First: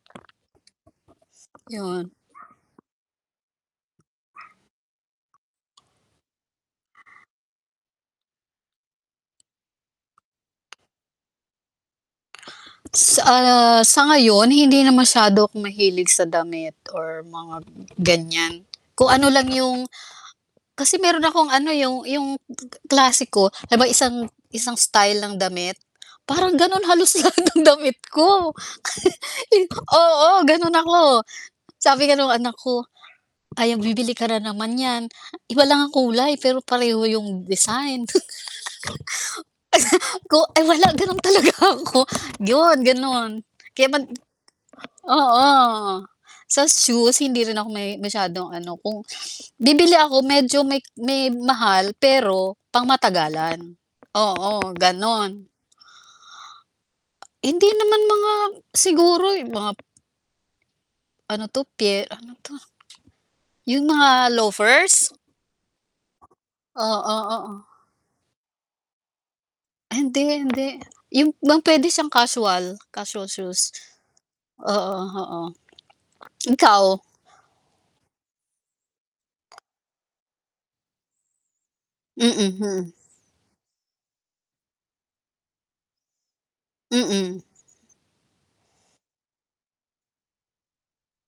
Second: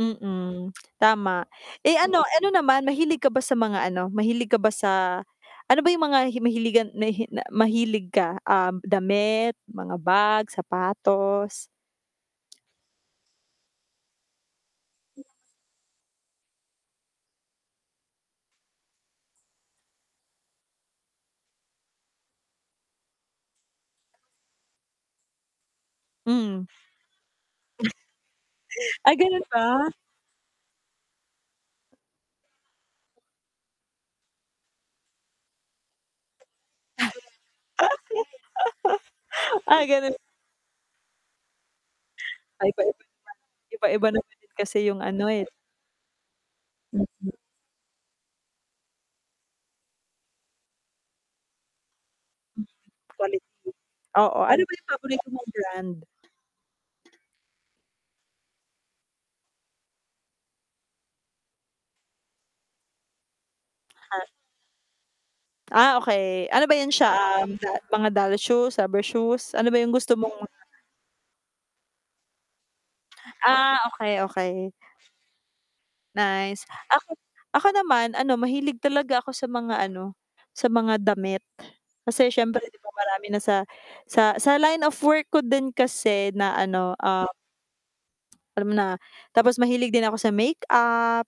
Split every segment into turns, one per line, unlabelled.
Mm, tama. Eh,
'Yon.
ano ano naman, mahilig ka ba sa mga ano, mahilig ka ba sa ano ba 'yong mga hi mahiligan nahi na mahilig ka, um, damit, mga bag, sapatos?
Sa, ah, sa ngayon hindi na masyado akong mahilig sa damit or mga ganiyan. Kung ano lang 'yong kasi mayro'n akong ano, 'yong 'yong g g klase ko na ba isang isang style ng damit. Parang
Hmm.
gano'n halos lahat ng damit ko.
Ah, gano'n
'Yong
ba?
oo, gano'n ako. Sabi nga no'ng anak ko, "Ayan, bibili ka na naman niyan. Iba lang ang kulay, pero pareho 'yong design."
Ah, gano'n
Ko ay wala gano'n talaga ako.
Ay,
'Yon
paiba-iba naman
gano'n,
iba
kaya man
iba naman din kasi 'yong ano, eh
oo, sa shoes
Mm.
hindi rin ako me masyadong ano, kung bibili ako medyo may k may mahal, pero
Quality,
pangmatagalan.
oo. Ano ba
Oo,
'yong paborito
gano'n.
mong brand?
Hindi naman mga siguro 'yong mga ano 'to pye ano 'to? 'Yong
Ha?
mga loafers?
Ah, okey. Ano ba 'yan
Oo,
siya,
oo.
um, da mga doll shoes, rubber shoes? Ano ba 'yong gusto
Hindi,
mong
hindi 'yong bang puwede siyang casual, casual shoes
Ah, okey, okey.
oo, oo.
Nice.
Ikaw?
Ako ako naman, ano, mahilig talaga ako sa mga, ano, sa mga damit. Kasi
Mm,
siyempre 'di ba
mm.
marami na sa sa sa line of work ko din kasi na, ano, um
Mm.
alam mo na. Tapos mahilig din ako sa makeup,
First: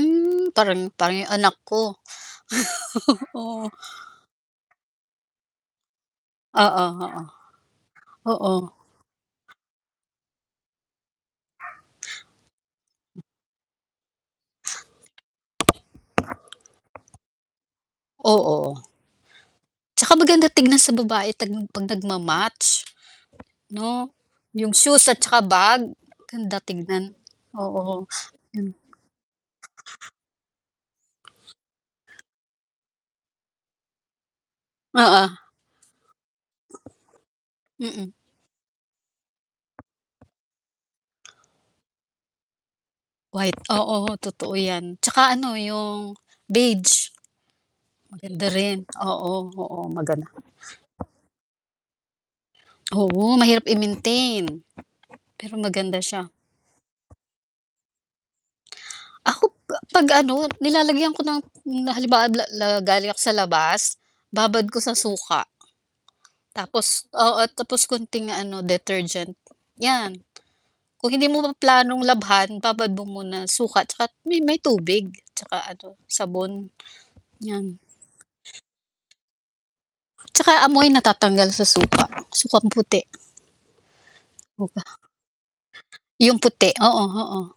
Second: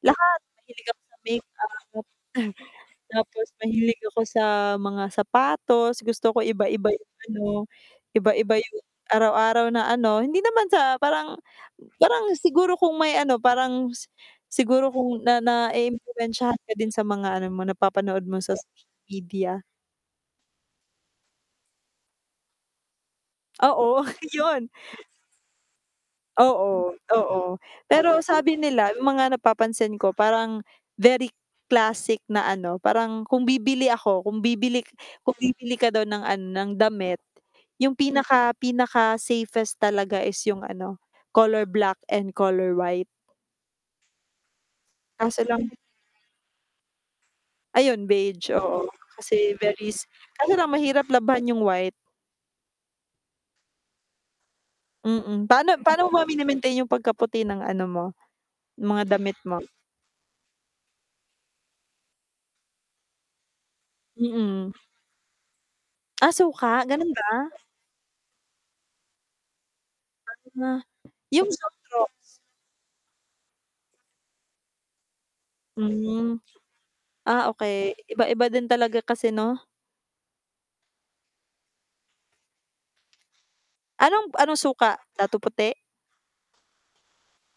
lahat, mahilig
parang
ako sa
parang 'yong anak
makeup
ko.
tapos
Oo.
mahilig ako sa mga sapatos. Gusto ko
Oo,
iba-iba 'yong ano
oo, oo.
iba-iba 'yong araw-araw na ano hindi naman sa parang m parang siguro kung may ano, parang si siguro kung na na-iimpluwensyahan ka din sa mga ano mo, napapanood mo
Oo,
sa
oh.
social media.
'Tsaka maganda tignan sa babae tagn 'pag nagma-match,
Oo,
'no,
'yon.
'yong shoes at saka bag, ganda
Oo,
tignan
oo.
oo,
Pero sabi
hmm.
nila, 'yong mga napapansin ko parang very classic na ano, parang kung bibili ako kung bibili k
Oo.
kung bibili ka daw ng, ano, ng damit 'yong
Mm.
pinaka pinaka safest talaga is 'yong ano, color black and color white.
White. Oo, totoo 'yan. 'Tsaka
Kaso
ano,
lang
'yong beige.
Ayun,
Maganda
beige,
rin,
oo.
oo,
Kasi
oo,
very s
maganda.
kaso lang mahirap labhan 'yong white.
Oo, mahirap i-maintain.
Mm,
Pero
pa'no
maganda
paano mo ba
siya.
mine-maintain 'yong pagkaputi ng ano mo, mga damit
Ako
mo?
ka 'pag, ano, nilalagyan ko ng na halibawa lab la galing ako sa labas, babad
Mm.
ko sa suka.
Ah, suka,
Tapos
gano'n
oo,
ba?
tapos kaunting ano, detergent 'yan.
Ano na
Kung hindi mo
yung
pa planong
Zonrox?
labhan, babad mo muna suka 'tsaka t may may tubig 'tsaka, ano,
Hmm.
sabon,
Ah,
'yan.
okey, iba-iba din talaga kasi 'no?
'Tsaka amoy. Natatanggal sa suka, sukang puti.
Anong b anong
Mo pa
suka? Datu Puti?
'Yung puti oo, oo.